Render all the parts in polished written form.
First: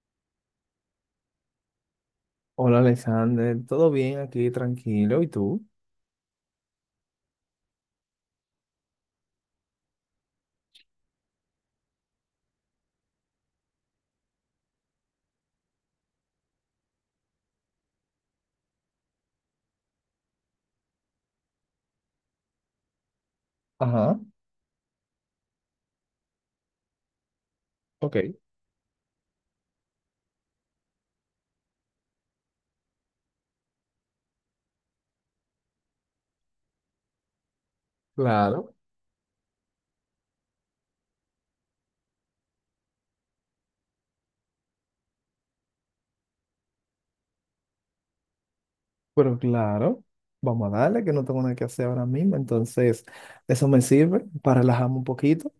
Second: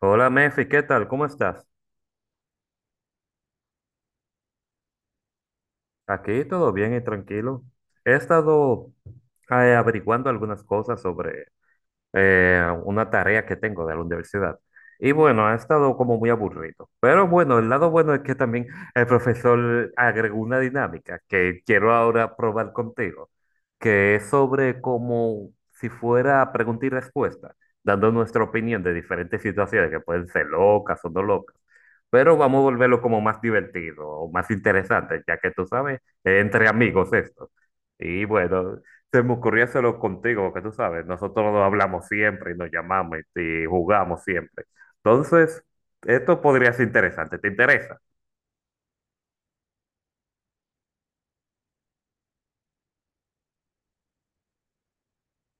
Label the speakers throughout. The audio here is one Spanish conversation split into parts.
Speaker 1: Hola Mefi, ¿qué tal? ¿Cómo estás?
Speaker 2: Hola Alexander, ¿todo bien aquí? Tranquilo, ¿y tú?
Speaker 1: Aquí todo bien y tranquilo. He estado averiguando algunas cosas sobre una tarea que tengo de la universidad. Y bueno, ha estado como muy aburrido. Pero bueno, el lado bueno es que también el profesor agregó una dinámica que quiero ahora probar contigo, que
Speaker 2: Ajá,
Speaker 1: es sobre como si fuera pregunta y respuesta, dando
Speaker 2: ok.
Speaker 1: nuestra opinión de diferentes situaciones que pueden ser locas o no locas. Pero vamos a volverlo como más divertido o más interesante, ya que tú sabes, entre amigos esto. Y
Speaker 2: Claro,
Speaker 1: bueno, se me ocurrió solo contigo, porque tú sabes, nosotros nos hablamos siempre y nos llamamos y jugamos siempre. Entonces, esto podría ser interesante, ¿te interesa?
Speaker 2: pero claro, vamos a darle que no tengo nada que hacer ahora mismo, entonces eso me sirve para relajarme un poquito.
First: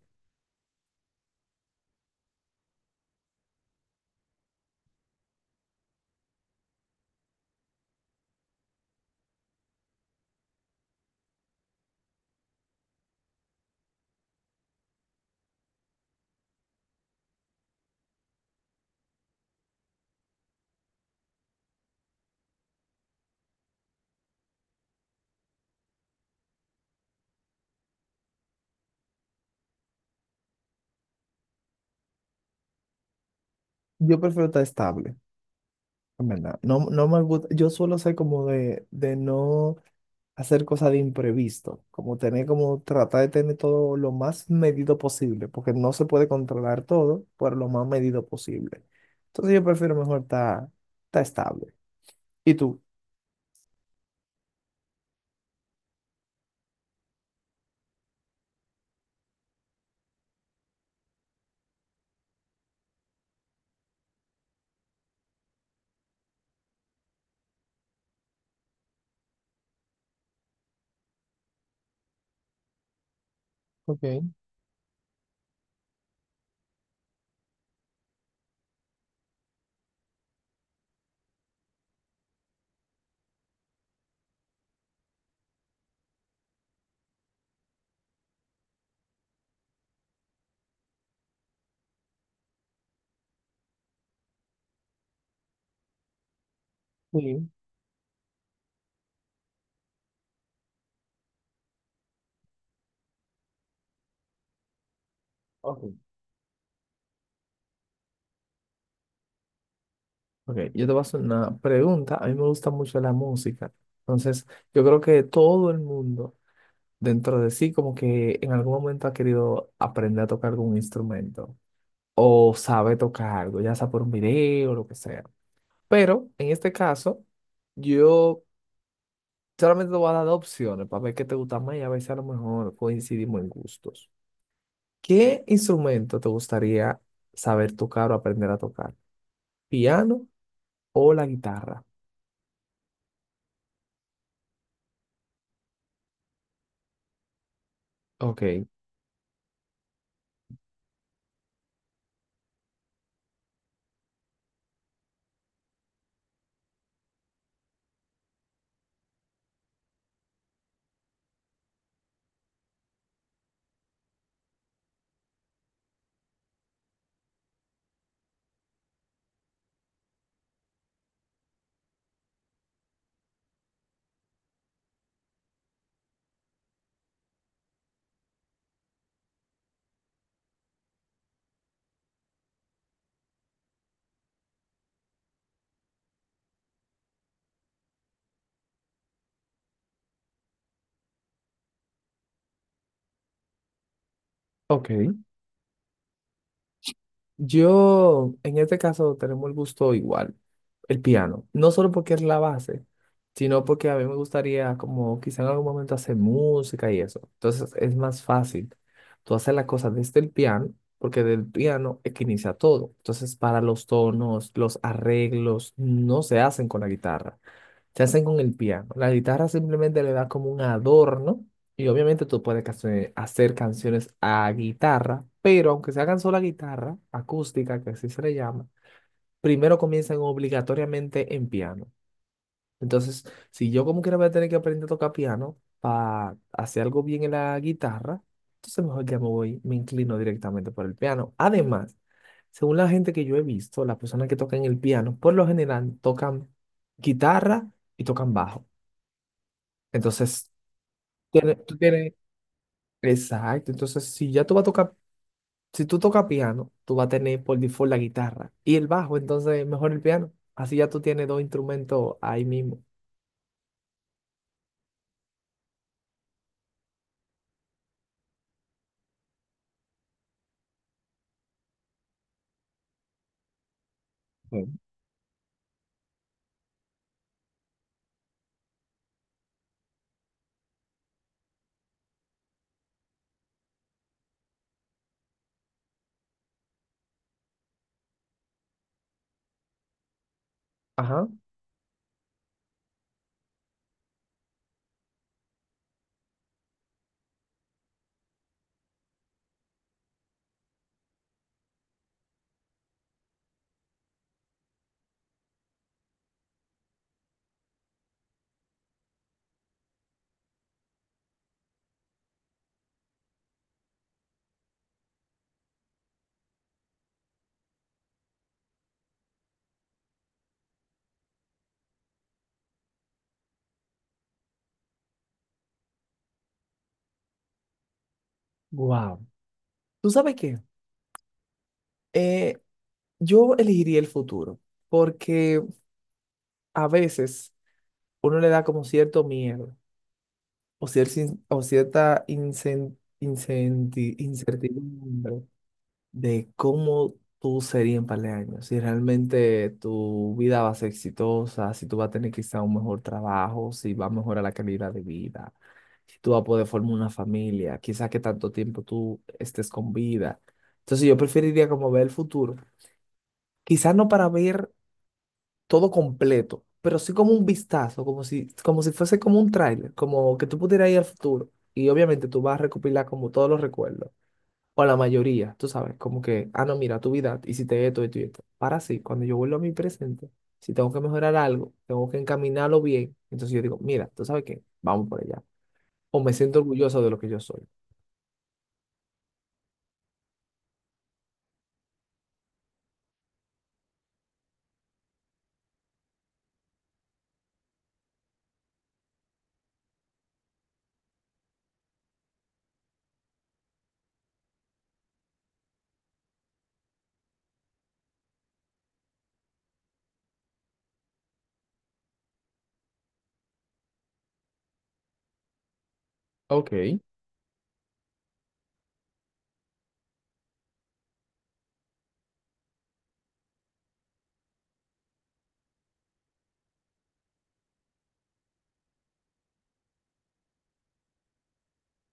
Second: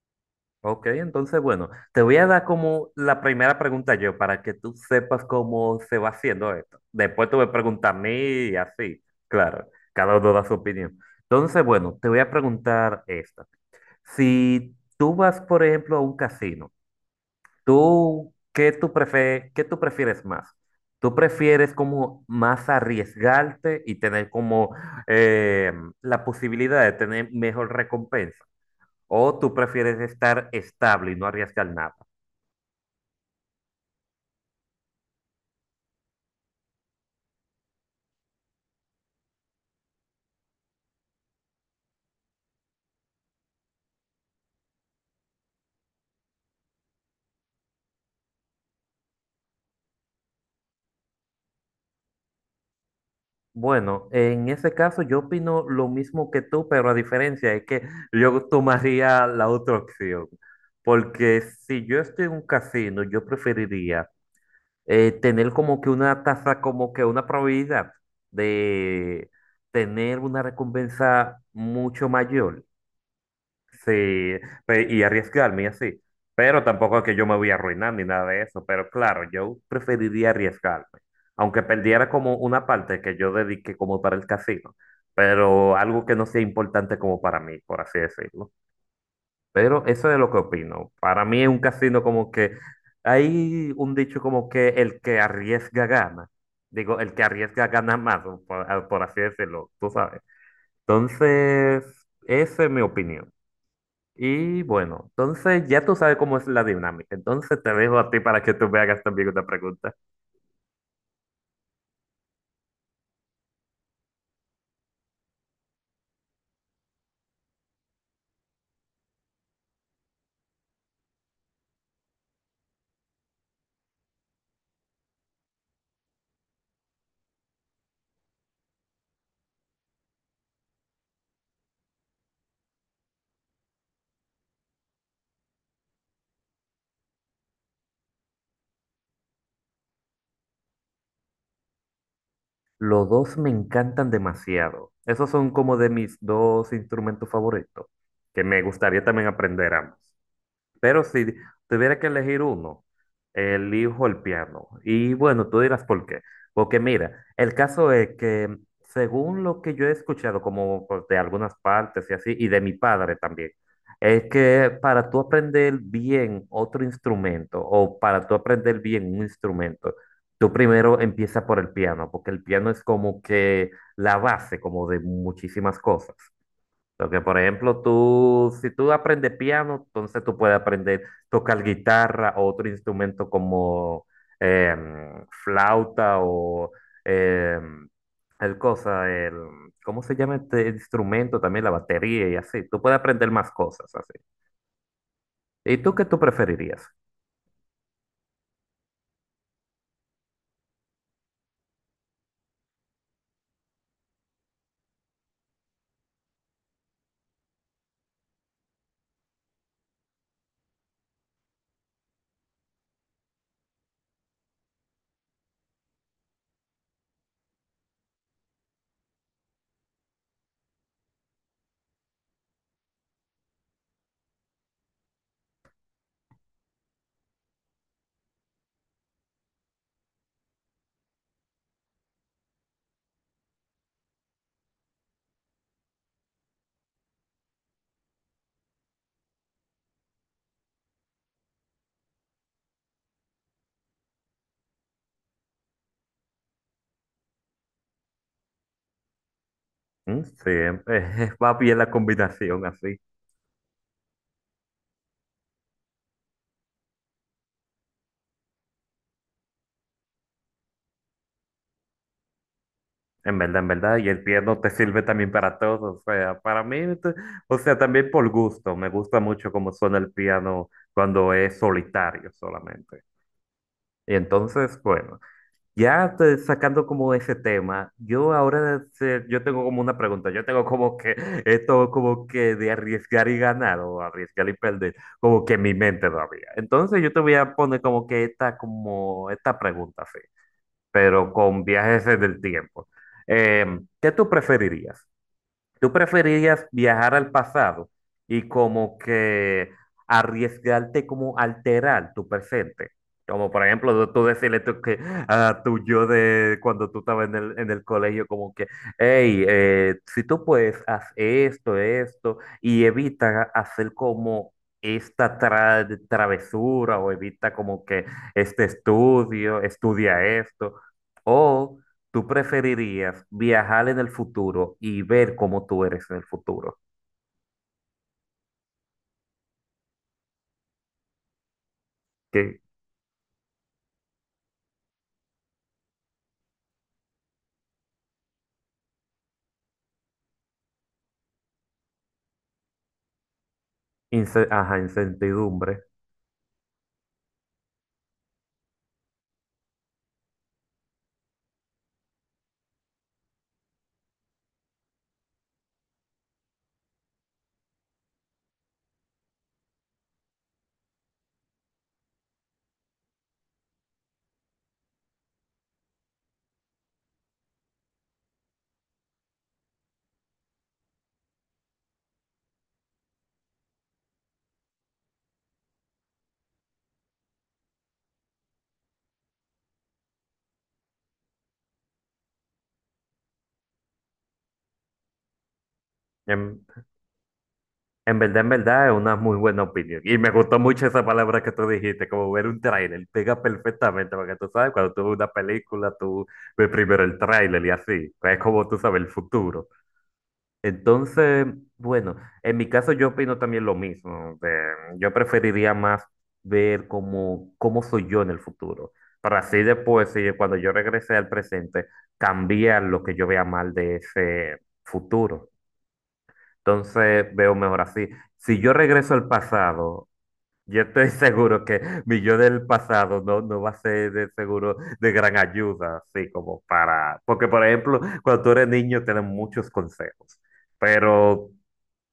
Speaker 1: Ok, entonces, bueno, te voy a dar como la primera pregunta yo para que tú sepas cómo se va haciendo esto. Después tú me preguntas a mí y así, claro, cada uno da su opinión. Entonces, bueno, te voy a preguntar esta. Si tú vas, por ejemplo, a un casino, ¿tú qué tú prefieres más? ¿Tú prefieres como más arriesgarte y tener como eh, la posibilidad de tener mejor recompensa? ¿O tú prefieres estar estable y no arriesgar nada?
Speaker 2: Yo prefiero estar estable, en verdad. No, no me gusta, yo suelo ser como de no hacer cosas de imprevisto, como tener como tratar de tener todo lo más medido posible, porque no se puede controlar todo, pero lo más medido posible. Entonces yo prefiero mejor estar estable. ¿Y tú?
Speaker 1: Bueno, en ese caso yo opino lo mismo que tú, pero la diferencia es que yo tomaría la otra opción. Porque si yo estoy en un casino, yo preferiría tener como que una tasa, como que una probabilidad de tener una recompensa mucho mayor,
Speaker 2: Ok.
Speaker 1: sí, y arriesgarme y así. Pero tampoco es que yo me voy a arruinar ni nada de eso, pero claro, yo preferiría arriesgarme, aunque perdiera como una parte que yo dediqué como para el casino, pero algo que no sea importante como para mí, por así decirlo. Pero eso es lo que opino. Para mí es un casino como que hay un dicho como que el que arriesga gana. Digo, el que
Speaker 2: Sí,
Speaker 1: arriesga gana más, o por, por así decirlo, tú sabes. Entonces, esa es mi opinión. Y bueno, entonces ya
Speaker 2: ok.
Speaker 1: tú sabes cómo es la dinámica. Entonces te dejo a ti para que tú me hagas también una pregunta.
Speaker 2: Ok, yo te voy a hacer una pregunta. A mí me gusta mucho la música. Entonces, yo creo que todo el mundo dentro de sí como que en algún momento ha querido aprender a tocar algún instrumento o sabe tocar algo, ya sea por un video o lo que sea. Pero en este caso, yo solamente te voy a dar dos opciones para ver qué te gusta más y a ver si a lo mejor coincidimos en gustos. ¿Qué instrumento te gustaría saber tocar o aprender a tocar? ¿Piano o la guitarra?
Speaker 1: Los dos me encantan demasiado. Esos son como de mis dos instrumentos favoritos, que me
Speaker 2: Ok.
Speaker 1: gustaría también aprender ambos. Pero si tuviera que elegir uno, elijo el piano. Y bueno, tú dirás por qué. Porque mira, el caso es que según lo que yo he escuchado, como pues, de algunas partes y así, y de mi padre también, es que para tú aprender bien otro instrumento o para tú aprender bien un instrumento, tú primero empieza por el piano, porque el piano es como que la base, como de muchísimas cosas. Porque, por ejemplo, tú, si tú aprendes piano, entonces tú puedes aprender tocar guitarra o otro instrumento como flauta o em, el cosa, el, ¿cómo se llama este instrumento? También la batería y así. Tú puedes aprender más cosas así.
Speaker 2: Ok,
Speaker 1: ¿Y tú qué tú preferirías?
Speaker 2: yo en este caso tenemos el gusto igual, el piano, no solo porque es la base, sino porque a mí me gustaría como quizá en algún momento hacer música y eso. Entonces es más fácil tú hacer las cosas desde el piano, porque del piano es que inicia todo. Entonces para los tonos, los arreglos no se hacen con la guitarra, se hacen con el piano. La guitarra simplemente le da como un adorno y obviamente tú puedes hacer canciones a guitarra, pero aunque se hagan sola guitarra, acústica, que así se le llama, primero comienzan obligatoriamente en piano. Entonces, si yo como quiera voy a tener que aprender a tocar piano para hacer algo bien en la guitarra, entonces mejor ya me voy, me inclino directamente por el piano. Además, según la gente que yo he visto, las personas que tocan el piano, por lo general tocan guitarra y tocan bajo.
Speaker 1: Mm, sí,
Speaker 2: Entonces,
Speaker 1: va bien
Speaker 2: tú
Speaker 1: la
Speaker 2: tienes,
Speaker 1: combinación así.
Speaker 2: exacto, entonces si ya tú vas a tocar, si tú tocas piano, tú vas a tener por default la guitarra y el bajo, entonces mejor el piano. Así ya tú tienes dos instrumentos ahí mismo.
Speaker 1: En verdad, y el piano te sirve también para todo, o sea, para mí, o sea, también por gusto, me gusta mucho cómo suena el piano cuando es solitario solamente. Y
Speaker 2: Mm.
Speaker 1: entonces, bueno, sacando como ese tema, yo ahora, yo tengo como una pregunta, yo tengo como que esto como que de arriesgar y ganar o arriesgar y perder, como que en mi mente todavía. Entonces yo te voy a poner como que esta, como esta pregunta, así
Speaker 2: Ajá.
Speaker 1: pero con viajes del tiempo. Eh, ¿Qué tú preferirías? ¿Tú preferirías viajar al pasado y como que arriesgarte como alterar tu presente? Como por ejemplo, tú decirle tú que, a tu yo de cuando tú estabas en en el colegio, como que, hey, si tú puedes, haz esto, esto, y evita hacer como esta travesura o evita como que este estudio, estudia esto. O ¿tú preferirías viajar en el futuro y ver cómo tú eres en el futuro?
Speaker 2: Wow. ¿Tú sabes qué? Eh,
Speaker 1: Que,
Speaker 2: yo elegiría el futuro, porque a veces uno le da como cierto miedo o, o cierta
Speaker 1: ajá,
Speaker 2: incertidumbre
Speaker 1: incertidumbre.
Speaker 2: de cómo tú serías en par de años, si realmente tu vida va a ser exitosa, si tú vas a tener quizá un mejor trabajo, si va a mejorar la calidad de vida, si tú vas a poder formar una familia, quizá que tanto tiempo tú estés con vida. Entonces yo preferiría como ver el futuro, quizá no para ver todo completo, pero sí como un vistazo, como si fuese como un tráiler, como que tú pudieras ir al futuro. Y obviamente tú vas a recopilar como todos los recuerdos o la mayoría, tú sabes, como que, ah, no, mira, tu vida, hiciste esto, esto y esto. Para sí, cuando yo vuelvo a mi presente, si tengo que mejorar algo, tengo que encaminarlo bien, entonces yo digo, mira, tú sabes qué, vamos por allá. O me siento
Speaker 1: En,
Speaker 2: orgulloso de lo que yo soy.
Speaker 1: en verdad, es una muy buena opinión. Y me gustó mucho esa palabra que tú dijiste, como ver un tráiler. Pega perfectamente, porque tú sabes, cuando tú ves una película, tú ves primero el tráiler y así. Es como tú sabes el futuro. Entonces, bueno, en mi caso yo opino también lo mismo. Yo preferiría más ver cómo, cómo soy yo en el futuro, para así después, cuando yo regrese al presente, cambiar lo que yo vea mal de ese futuro.
Speaker 2: Ok.
Speaker 1: Entonces, veo mejor así. Si yo regreso al pasado, yo estoy seguro que mi yo del pasado no, no va a ser de seguro de gran ayuda, así como para... Porque, por ejemplo, cuando tú eres niño, tienes muchos consejos. Pero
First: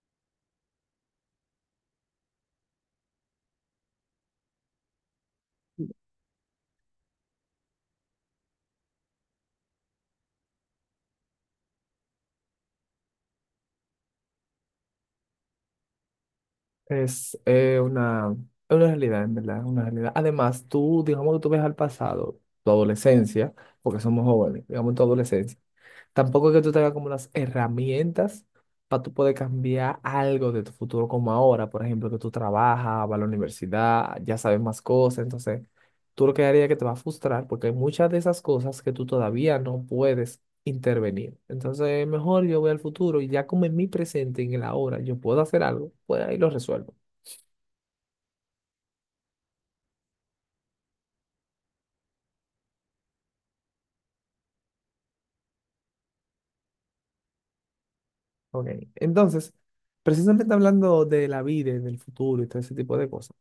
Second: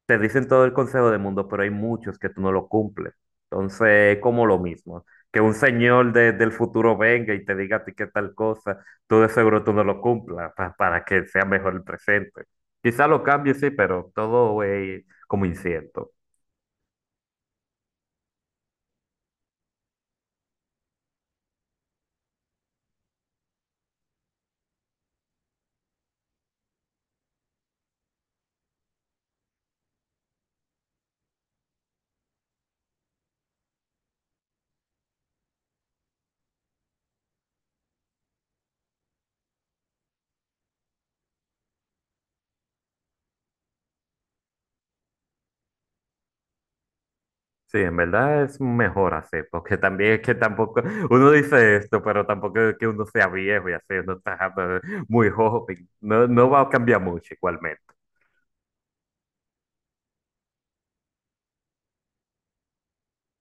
Speaker 1: te dicen todo el consejo del mundo, pero hay muchos que tú no lo cumples. Entonces, es como lo mismo. Que un señor del futuro venga y te diga a ti que tal cosa, tú de seguro tú no lo cumplas para que sea mejor el presente. Quizá lo cambie, sí, pero todo es como incierto.
Speaker 2: Es eh, una, es una realidad, en verdad, es una realidad. Además, tú, digamos que tú ves al pasado, tu adolescencia, porque somos jóvenes, digamos tu adolescencia. Tampoco es que tú tengas como las herramientas para tú poder cambiar algo de tu futuro como ahora, por ejemplo, que tú trabajas, vas a la universidad, ya sabes más cosas, entonces tú lo que haría es que te va a frustrar porque hay muchas de esas cosas que tú todavía no puedes intervenir. Entonces, mejor yo voy al futuro y ya como en mi presente, en el ahora, yo puedo hacer algo, pues ahí lo resuelvo.
Speaker 1: Sí, en verdad es mejor así, porque también es que tampoco, uno dice esto, pero tampoco es que uno sea viejo y así, uno está muy joven, no, no va a cambiar mucho igualmente.
Speaker 2: Ok, entonces, precisamente hablando de la vida, y del futuro y todo ese tipo de cosas,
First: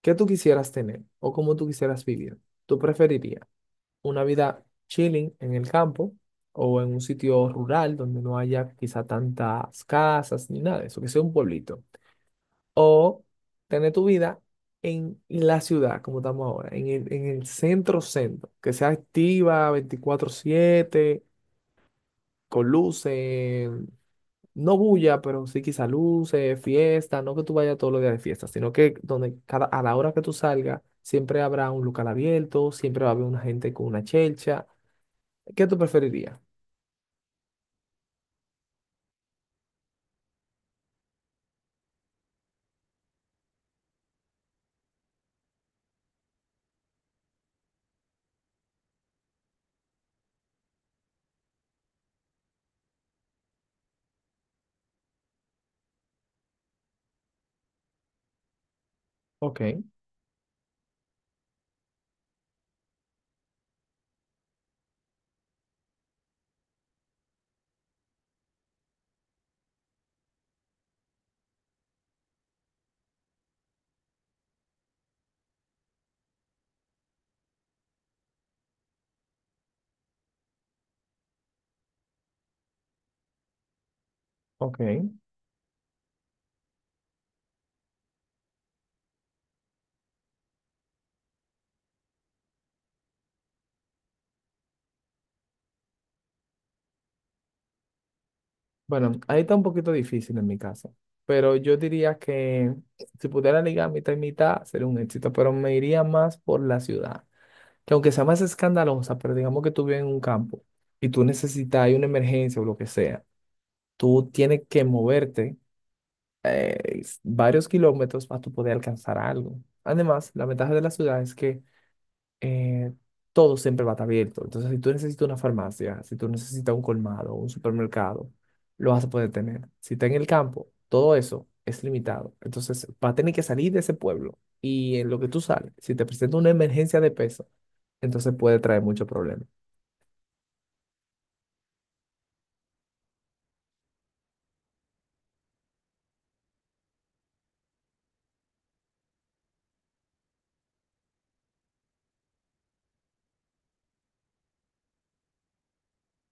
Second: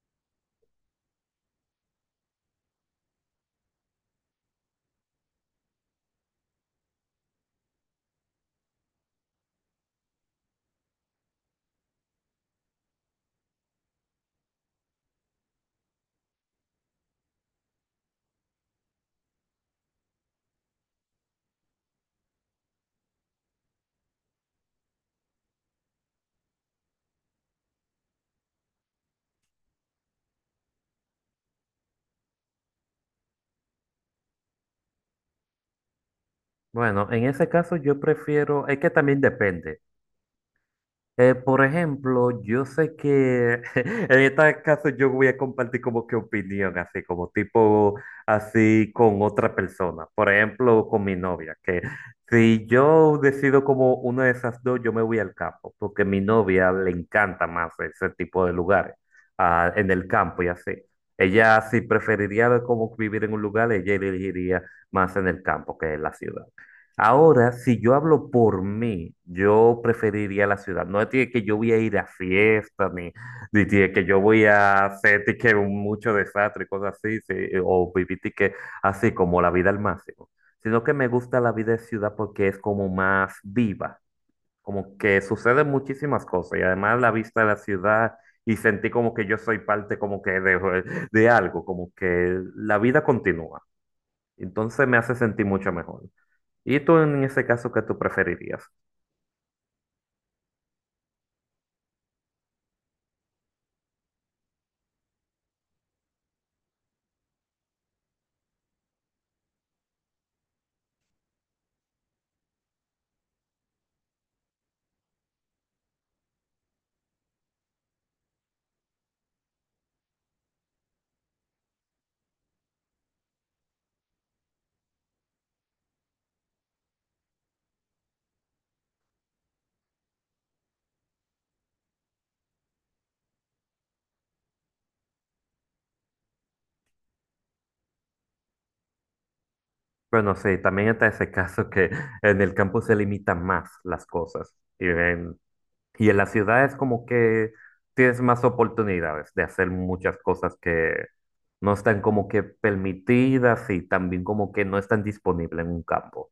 Speaker 2: ¿qué tú quisieras tener o cómo tú quisieras vivir? ¿Tú preferirías una vida chilling en el campo o en un sitio rural donde no haya quizá tantas casas ni nada de eso, que sea un pueblito? O tener tu vida en la ciudad, como estamos ahora, en en el centro centro, que sea activa 24/7 con luces, no bulla, pero sí quizá luces, fiesta, no que tú vayas todos los días de fiesta, sino que donde cada, a la hora que tú salgas, siempre habrá un local abierto, siempre va a haber una gente con una chelcha. ¿Qué tú preferirías?
Speaker 1: Bueno, en ese caso yo prefiero, es que también depende. Por ejemplo, yo sé que en este caso yo voy a compartir como que opinión, así como tipo así con otra persona. Por ejemplo, con mi novia, que si yo decido como una de esas dos, yo me voy al campo, porque a mi novia le encanta más ese tipo de lugares,
Speaker 2: Ok,
Speaker 1: ah, en el campo y así. Ella si preferiría como vivir en un lugar, ella elegiría más en el campo que en la ciudad. Ahora, si yo hablo por mí, yo preferiría la ciudad. No tiene que yo voy a ir a fiestas, ni tiene que yo voy a hacer tique, un mucho desastre, cosas así, sí, o vivir de que así como la vida al máximo. Sino que me gusta la vida de ciudad porque es como más viva,
Speaker 2: ok.
Speaker 1: como que suceden muchísimas cosas y además la vista de la ciudad y sentí como que yo soy parte como que de algo, como que la vida continúa. Entonces me hace sentir mucho mejor. Y tú en ese caso, ¿qué tú preferirías?
Speaker 2: Bueno, ahí está un poquito difícil en mi caso, pero yo diría que si pudiera ligar mitad y mitad sería un éxito, pero me iría más por la ciudad, que aunque sea más escandalosa, pero digamos que tú vives en un campo y tú necesitas, hay una emergencia o lo que sea, tú tienes que moverte varios kilómetros para tú poder alcanzar algo. Además, la ventaja de la ciudad es que eh, todo siempre va a estar abierto. Entonces, si tú necesitas una farmacia, si tú necesitas un colmado, un supermercado, lo vas a poder tener. Si está en el campo, todo eso es limitado. Entonces, va a tener que salir de ese pueblo. Y en lo que tú sales, si te presenta una emergencia de peso, entonces puede traer muchos problemas.
Speaker 1: Bueno, sí, también está ese caso que en el campo se limitan más las cosas. Y en la ciudad es como que tienes más oportunidades de hacer muchas cosas que no están como que permitidas y también como que no están disponibles en un campo.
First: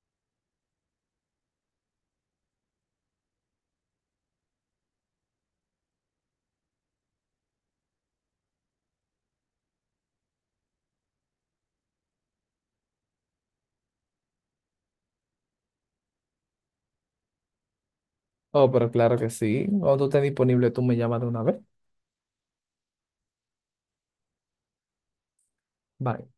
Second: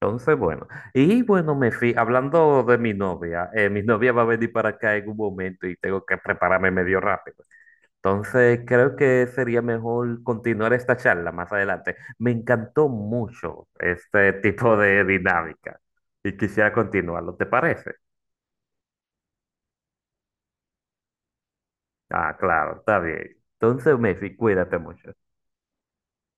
Speaker 1: Entonces, bueno, y bueno, me fui, hablando de mi novia va a venir para acá en un momento y tengo que prepararme medio rápido. Entonces, creo que sería mejor continuar esta charla más adelante. Me encantó mucho este tipo de dinámica y quisiera continuarlo, ¿te parece?
Speaker 2: Oh, pero claro que sí. Cuando tú estés disponible, tú me llamas de una vez.
Speaker 1: Ah, claro, está bien. Entonces, Messi, cuídate mucho.
Speaker 2: Bye.